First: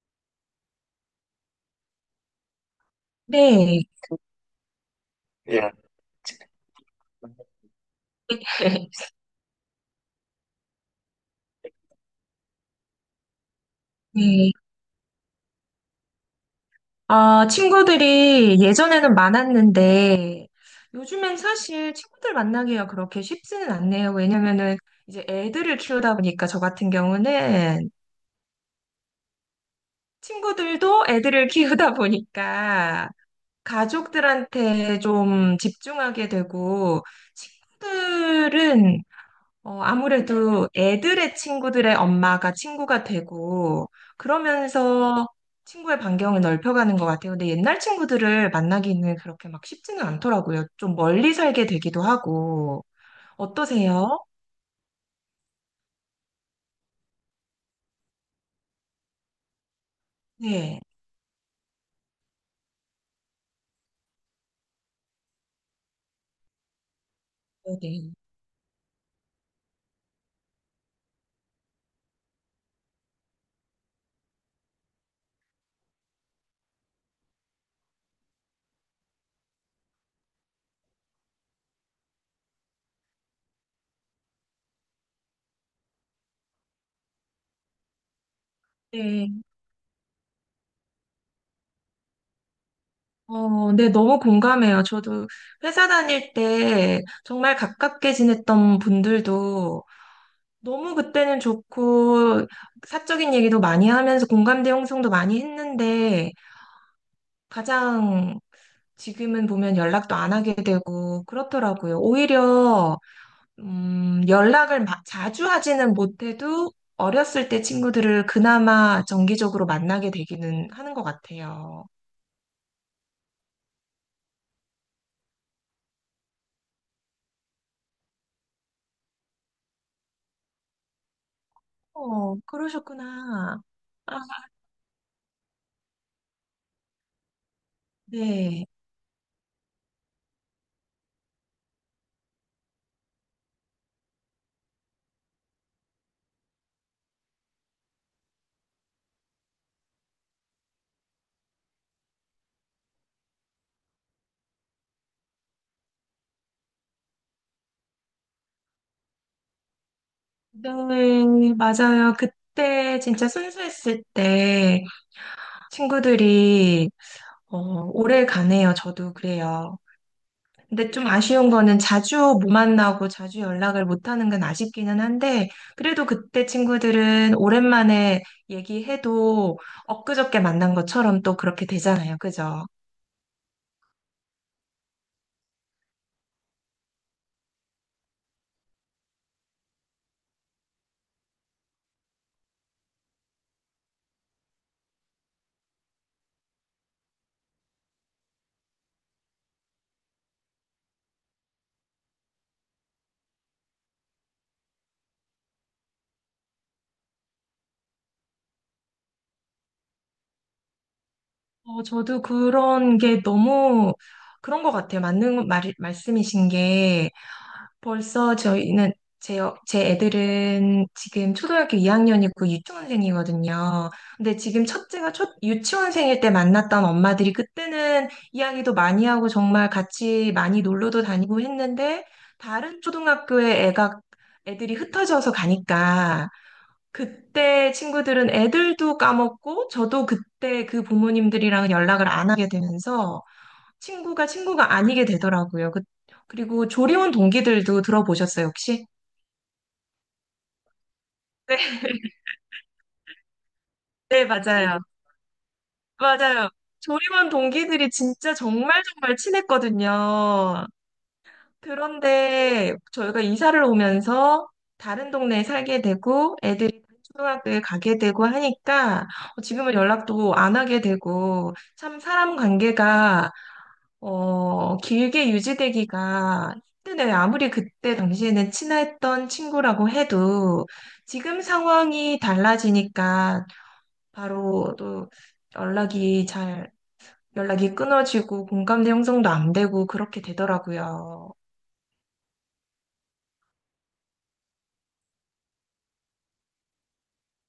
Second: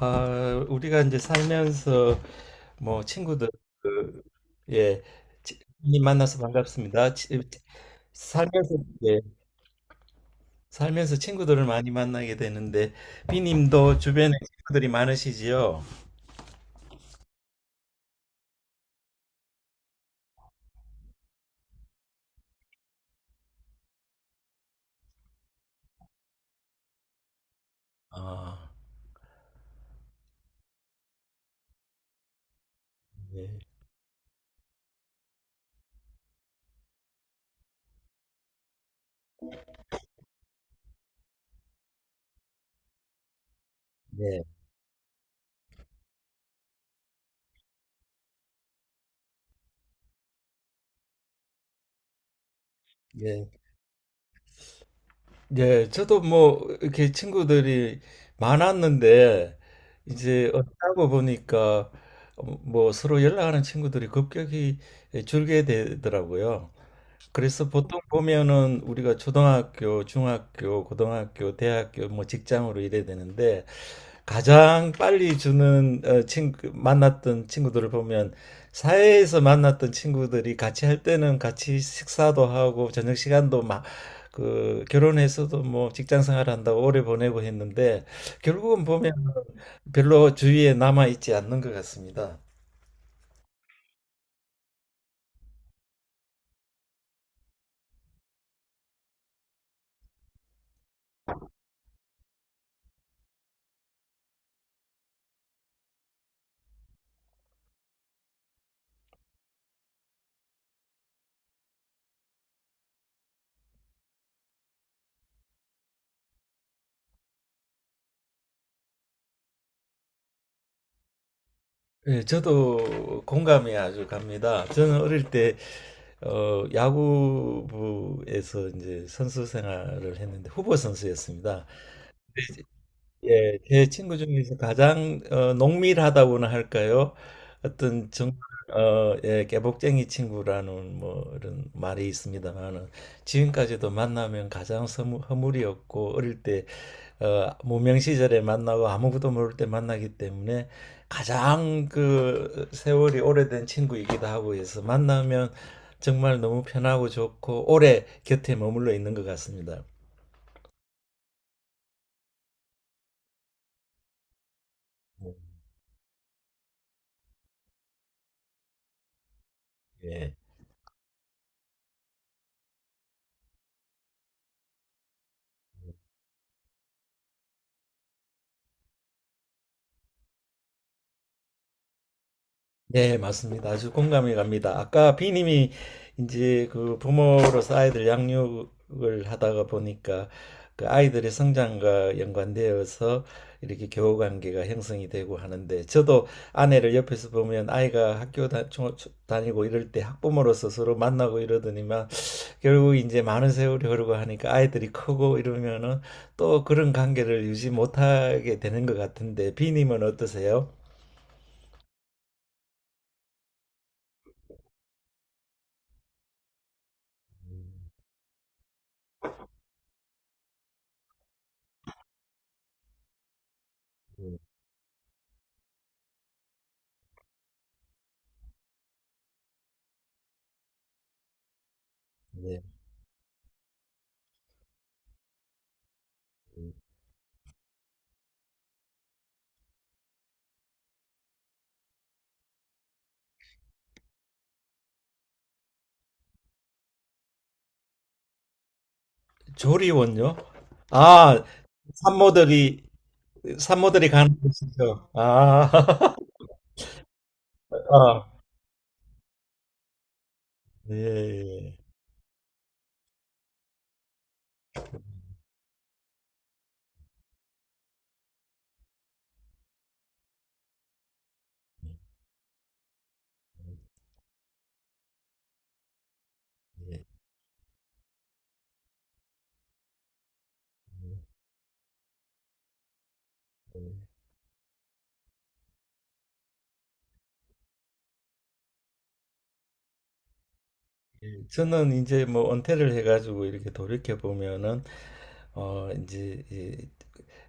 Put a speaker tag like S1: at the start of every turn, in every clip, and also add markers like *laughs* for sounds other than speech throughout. S1: 아, 우리가 이제 살면서 뭐 친구들
S2: 네.
S1: 그, 예,
S2: 예.
S1: 많이 만나서 반갑습니다. 살면서
S2: *laughs*
S1: 예, 살면서 친구들을 많이 만나게 되는데 비님도 주변에
S2: 네.
S1: 친구들이 많으시지요?
S2: 아, 친구들이 예전에는 많았는데, 요즘엔 사실 친구들 만나기가 그렇게 쉽지는 않네요. 왜냐면은 이제 애들을 키우다 보니까, 저 같은 경우는
S1: 아,
S2: 친구들도 애들을 *laughs* 키우다 보니까,
S1: 예,
S2: 가족들한테 좀 집중하게 되고, 친구들은 아무래도 애들의 친구들의 엄마가 친구가 되고,
S1: 예,
S2: 그러면서 친구의 반경을 넓혀가는 것 같아요. 근데 옛날 친구들을 만나기는 그렇게 막 쉽지는 않더라고요. 좀 멀리 살게 되기도 하고.
S1: 예,
S2: 어떠세요?
S1: 예. 저도 뭐 이렇게 친구들이 많았는데 이제
S2: 네.
S1: 어쩌고 보니까 뭐 서로 연락하는 친구들이 급격히 줄게 되더라고요. 그래서
S2: 네.
S1: 보통
S2: 네.
S1: 보면은 우리가 초등학교, 중학교, 고등학교, 대학교, 뭐 직장으로 이래야 되는데 가장 빨리 주는 친구 만났던 친구들을 보면 사회에서 만났던 친구들이 같이 할 때는 같이 식사도 하고 저녁 시간도 막 그 결혼해서도 뭐 직장 생활한다고 오래 보내고 했는데 결국은 보면
S2: 네.
S1: 별로 주위에 남아 있지 않는 것 같습니다.
S2: 어, 네, 너무 공감해요. 저도 회사 다닐 때 정말 가깝게 지냈던 분들도 너무 그때는 좋고, 사적인 얘기도 많이 하면서 공감대 형성도 많이 했는데, 가장 지금은 보면 연락도 안 하게 되고 그렇더라고요. 오히려 연락을 자주 하지는 못해도 어렸을 때 친구들을 그나마 정기적으로 만나게 되기는 하는 것 같아요.
S1: 예, 저도 공감이 아주 갑니다. 저는 어릴 때 야구부에서 이제 선수 생활을 했는데 후보 선수였습니다.
S2: 어,
S1: 예,
S2: 그러셨구나.
S1: 제 친구
S2: 아,
S1: 중에서 가장 농밀하다고나 할까요? 어떤 정말
S2: 네.
S1: 예, 깨복쟁이 친구라는 뭐 이런 말이 있습니다만은 지금까지도 만나면 가장 서무- 허물이 없고 어릴 때 무명 시절에 만나고 아무것도 모를 때 만나기 때문에 가장 그 세월이 오래된 친구이기도 하고 해서 만나면 정말 너무 편하고 좋고 오래 곁에 머물러 있는 것 같습니다.
S2: 네, 맞아요. 그때 진짜 순수했을 때 친구들이 어, 오래 가네요. 저도 그래요.
S1: 예.
S2: 근데 좀 아쉬운 거는 자주 못 만나고 자주 연락을 못 하는 건 아쉽기는 한데, 그래도 그때 친구들은 오랜만에 얘기해도 엊그저께 만난 것처럼 또 그렇게 되잖아요. 그죠?
S1: 네, 맞습니다. 아주 공감이 갑니다. 아까 비님이 이제 그 부모로서 아이들 양육을 하다가 보니까 그 아이들의 성장과 연관되어서 이렇게 교우 관계가 형성이 되고 하는데 저도 아내를 옆에서 보면 아이가 학교 다, 초- 초- 다니고 이럴 때 학부모로서 서로 만나고 이러더니만 결국 이제 많은 세월이 흐르고 하니까 아이들이 크고 이러면은 또 그런 관계를 유지 못하게 되는 것 같은데 비님은 어떠세요?
S2: 어, 저도 그런 게 너무 그런 것 같아요. 맞는 말씀이신 게.
S1: 음,
S2: 벌써 저희는 제, 제 애들은 지금 초등학교 2학년이고 유치원생이거든요. 근데
S1: 음,
S2: 지금 첫째가 첫 유치원생일 때 만났던 엄마들이 그때는 이야기도 많이 하고 정말 같이 많이 놀러도 다니고 했는데
S1: 네.
S2: 다른 초등학교에 애가 애들이 흩어져서 가니까 그때 친구들은 애들도 까먹고 저도 그때 그 부모님들이랑 연락을 안 하게 되면서 친구가 친구가 아니게 되더라고요. 그리고 조리원 동기들도 들어보셨어요, 혹시?
S1: 조리원요? 아,
S2: 네,
S1: 산모들이, 산모들이
S2: 네,
S1: 가는
S2: 맞아요.
S1: 곳이죠. 아, *laughs*
S2: 맞아요. 조리원 동기들이
S1: 아,
S2: 진짜 정말 정말 친했거든요.
S1: 예, 예.
S2: 그런데 저희가 이사를 오면서 다른 동네에 살게 되고 애들이 다른 초등학교에 가게 되고 하니까 지금은 연락도 안 하게 되고 참 사람 관계가 길게 유지되기가 힘드네요. 아무리 그때 당시에는 친했던 친구라고 해도 지금 상황이 달라지니까 바로 또 연락이 잘, 연락이 끊어지고 공감대 형성도 안 되고 그렇게 되더라고요.
S1: 예, 저는 이제 뭐 은퇴를 해가지고 이렇게 돌이켜 보면은, 이제, 예,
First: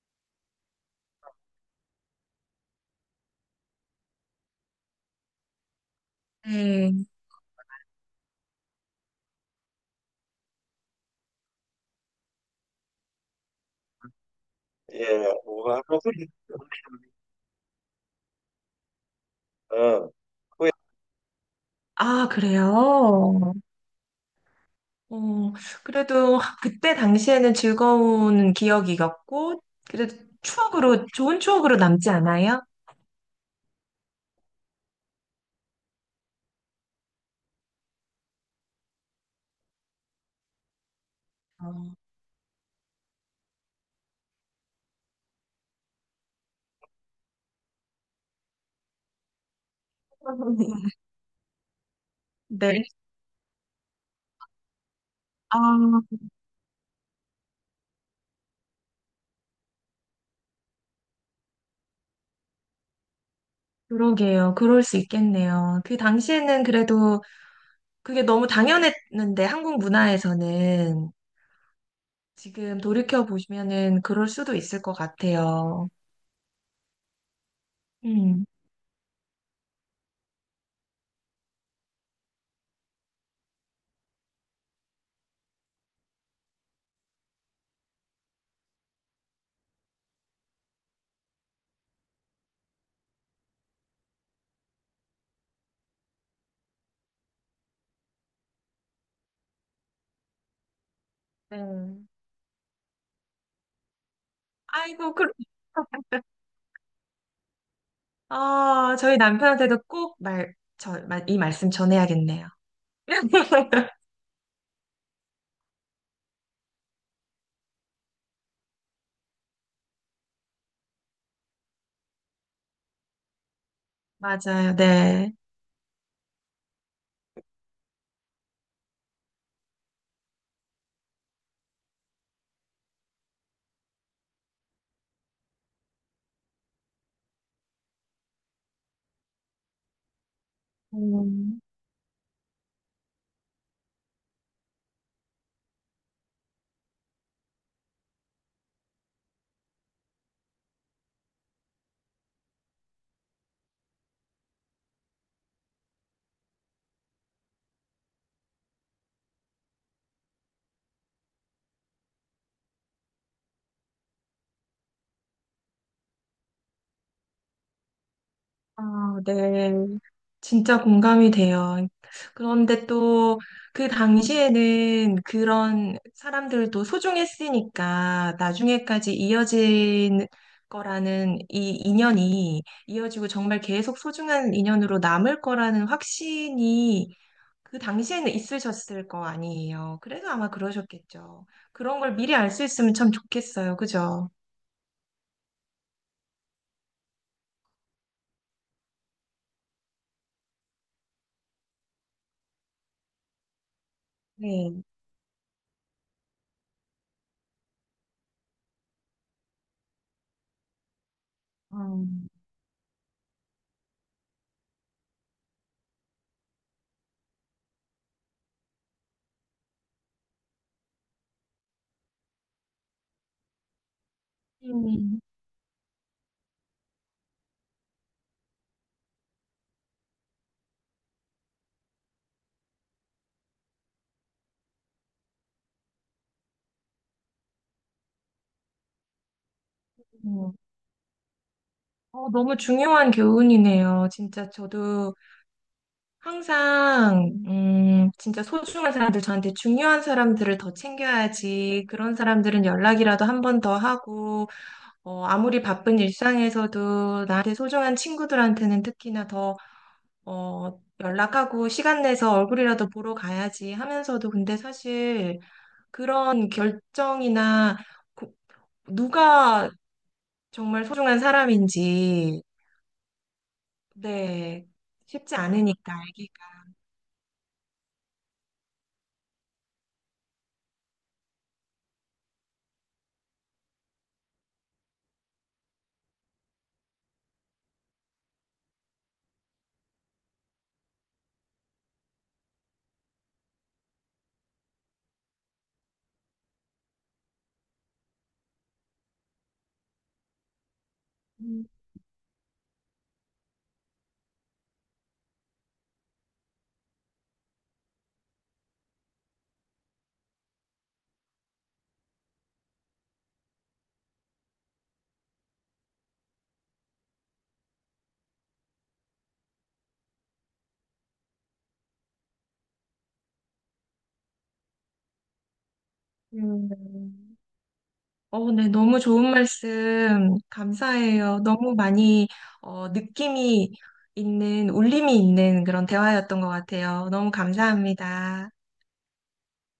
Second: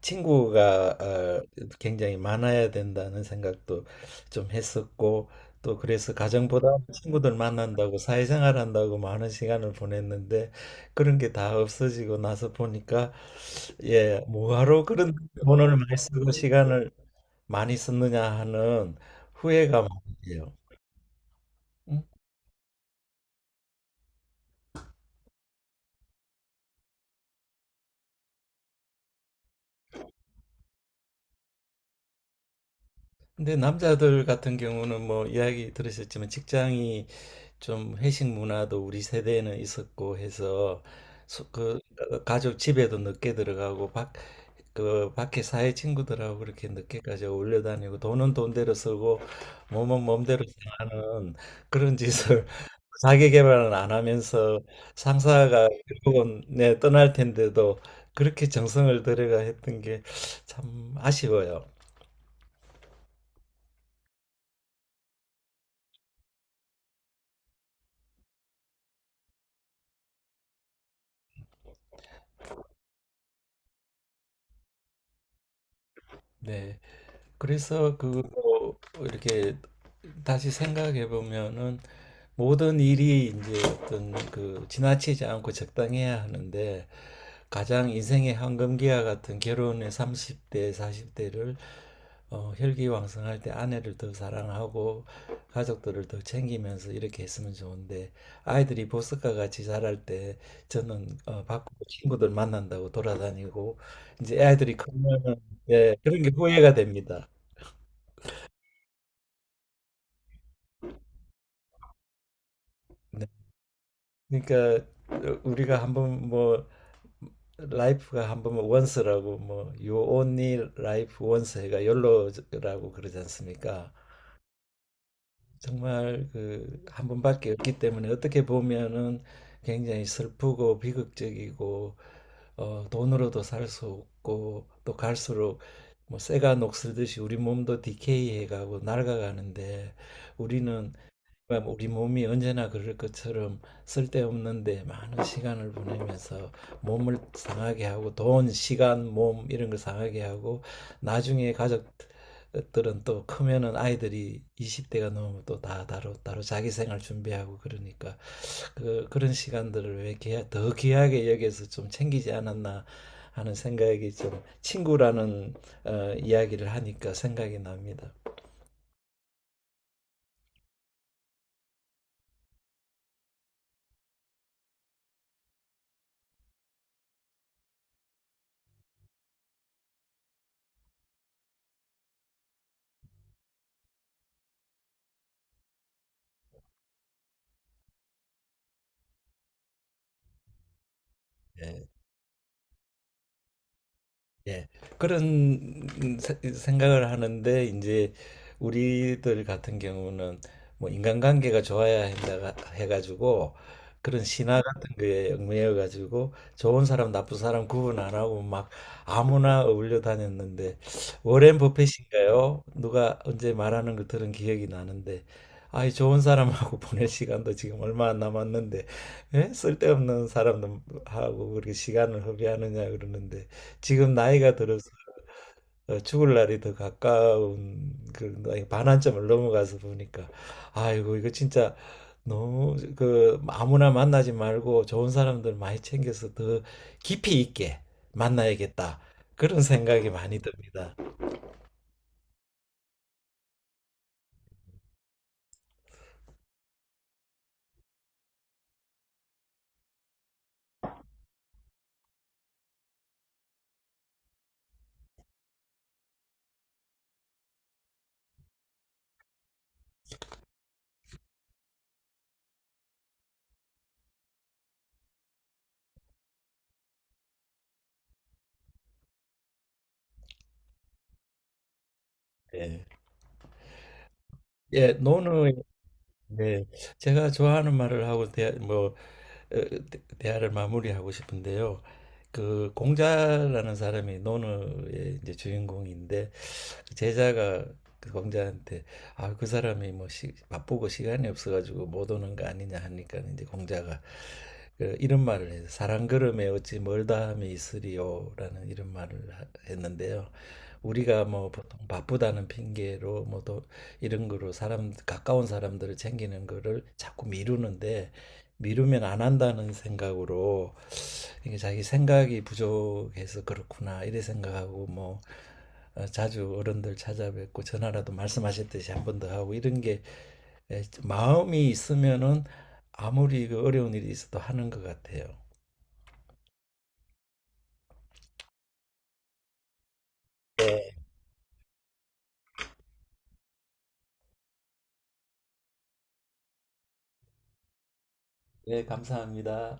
S1: 친구가 굉장히 많아야 된다는 생각도 좀 했었고 또 그래서 가정보다
S2: 네.
S1: 친구들 만난다고 사회생활 한다고 많은 시간을 보냈는데 그런 게 다 없어지고 나서 보니까 예 뭐하러 그런
S2: 예,
S1: 돈을
S2: 뭐가
S1: 많이
S2: 하고 그
S1: 쓰고 시간을 많이 썼느냐 하는 후회가 많아요.
S2: 후회
S1: 음?
S2: 아, 그래요? 어, 그래도 그때 당시에는 즐거운 기억이었고, 그래도 추억으로, 좋은 추억으로 남지 않아요?
S1: 근데 남자들 같은 경우는 뭐 이야기 들으셨지만 직장이 좀 회식 문화도 우리 세대에는 있었고 해서 소- 그
S2: 어.
S1: 가족 집에도 늦게 들어가고 밖, 그 밖에 사회 친구들하고 그렇게 늦게까지 어울려 다니고 돈은 돈대로 쓰고 몸은 몸대로
S2: *laughs*
S1: 사는 그런 짓을 *laughs* 자기 개발은 안 하면서 상사가 결국은 네, 떠날 텐데도 그렇게 정성을 들여가 했던 게 참 아쉬워요.
S2: 그러게요. 그럴 수 있겠네요. 그 당시에는 그래도 그게 너무 당연했는데, 한국 문화에서는 지금 돌이켜 보시면은 그럴 수도 있을 것 같아요.
S1: 네. 그래서 그
S2: 음.
S1: 이렇게 다시 생각해 보면은 모든 일이 이제 어떤 그 지나치지 않고 적당해야 하는데 가장 인생의 황금기와 같은 결혼의 30대, 40대를 혈기왕성할 때 아내를 더 사랑하고 가족들을 더 챙기면서 이렇게 했으면 좋은데 아이들이 보석과 같이 자랄 때 저는 밖으로
S2: 네.
S1: 친구들 만난다고 돌아다니고 이제 아이들이
S2: 아이고,
S1: 크면 예, 그런
S2: *laughs*
S1: 게 후회가 됩니다.
S2: 아, 저희 남편한테도 꼭 이 말씀 전해야겠네요.
S1: 네.
S2: *laughs*
S1: 그러니까 우리가 한번 뭐 라이프가 한번 뭐 원스라고 뭐 you only life once 해가 욜로라고 그러지 않습니까?
S2: 맞아요. 네.
S1: 정말 그 한 번밖에 없기 때문에 어떻게 보면은 굉장히 슬프고 비극적이고 어 돈으로도 살 수 없고 또 갈수록 뭐 쇠가 녹슬듯이 우리 몸도 디케이해 가고 낡아가는데 우리는
S2: 음,
S1: 그러니까 우리 몸이 언제나 그럴 것처럼 쓸데없는데 많은 시간을 보내면서 몸을 상하게 하고 돈, 시간, 몸 이런 걸 상하게 하고 나중에 가족들은 또 크면은 아이들이 20대가 넘으면 또 다 따로 따로 자기 생활 준비하고 그러니까 그, 그런 시간들을 왜 귀하, 더 귀하게 여기서 좀 챙기지 않았나 하는 생각이 좀 친구라는 이야기를 하니까 생각이 납니다.
S2: 아, 네. 진짜 공감이 돼요. 그런데 또 그 당시에는 그런 사람들도 소중했으니까 나중에까지 이어진 거라는 이 인연이 이어지고 정말 계속 소중한 인연으로 남을 거라는 확신이 그 당시에는 있으셨을 거 아니에요. 그래서 아마 그러셨겠죠.
S1: 예.
S2: 그런 걸 미리 알 수 있으면 참 좋겠어요. 그죠?
S1: 예, 그런 세- 생각을 하는데 이제 우리들 같은 경우는 뭐 인간관계가 좋아야 한다 해가지고 그런 신화
S2: 네.
S1: 같은 거에 얽매여 가지고 좋은 사람 나쁜 사람 구분 안 하고 막 아무나 어울려 다녔는데 워렌
S2: 음.
S1: 버핏인가요? 누가 언제 말하는 걸 들은 기억이 나는데 아이 좋은 사람하고 *laughs* 보낼 시간도 지금 얼마 안 남았는데 예? 쓸데없는 사람하고 그렇게 시간을 허비하느냐 그러는데 지금 나이가 들어서
S2: 음.
S1: 죽을 날이 더 가까운 그런 나이, 반환점을 넘어가서 보니까 아이고 이거 진짜 너무 그 아무나 만나지 말고 좋은 사람들 많이 챙겨서 더 깊이 있게 만나야겠다 그런 생각이 많이 듭니다.
S2: 어, 너무 중요한 교훈이네요. 진짜 저도 항상, 진짜 소중한 사람들, 저한테 중요한 사람들을 더 챙겨야지. 그런 사람들은 연락이라도 한 번 더 하고, 아무리 바쁜 일상에서도 나한테 소중한 친구들한테는 특히나 더, 연락하고 시간 내서 얼굴이라도 보러 가야지 하면서도 근데 사실 그런 결정이나 고- 누가 정말 소중한 사람인지
S1: 예,
S2: 네.
S1: 예,
S2: 쉽지
S1: 노는
S2: 않으니까, 아기가.
S1: 네, 제가 좋아하는 말을 하고 대, 뭐 어, 대- 대화를 마무리하고 싶은데요. 그 공자라는 사람이 논어의 이제 주인공인데 그 제자가 그 공자한테 아, 그 사람이 뭐 시, 바쁘고 시간이 없어가지고 못 오는 거 아니냐 하니까 이제 공자가 그 이런 말을 해요. 사람 걸음에 어찌 멀다함이 있으리요라는 이런 말을 하- 했는데요. 우리가 뭐
S2: 음.
S1: 보통 바쁘다는 핑계로 뭐또 이런 거로 사람 가까운 사람들을 챙기는 거를 자꾸 미루는데 미루면 안 한다는 생각으로 이게 자기 생각이 부족해서 그렇구나 이래 생각하고 뭐 자주 어른들 찾아뵙고 전화라도 말씀하셨듯이 한 번 더 하고 이런 게 예, 마음이 있으면은 아무리 그 어려운 일이 있어도 하는 것 같아요.
S2: 음. 어, 네. 너무 좋은 말씀
S1: 네,
S2: 감사해요. 너무 많이 느낌이 있는, 울림이 있는 그런 대화였던 것 같아요. 너무 감사합니다.
S1: 네, 감사합니다.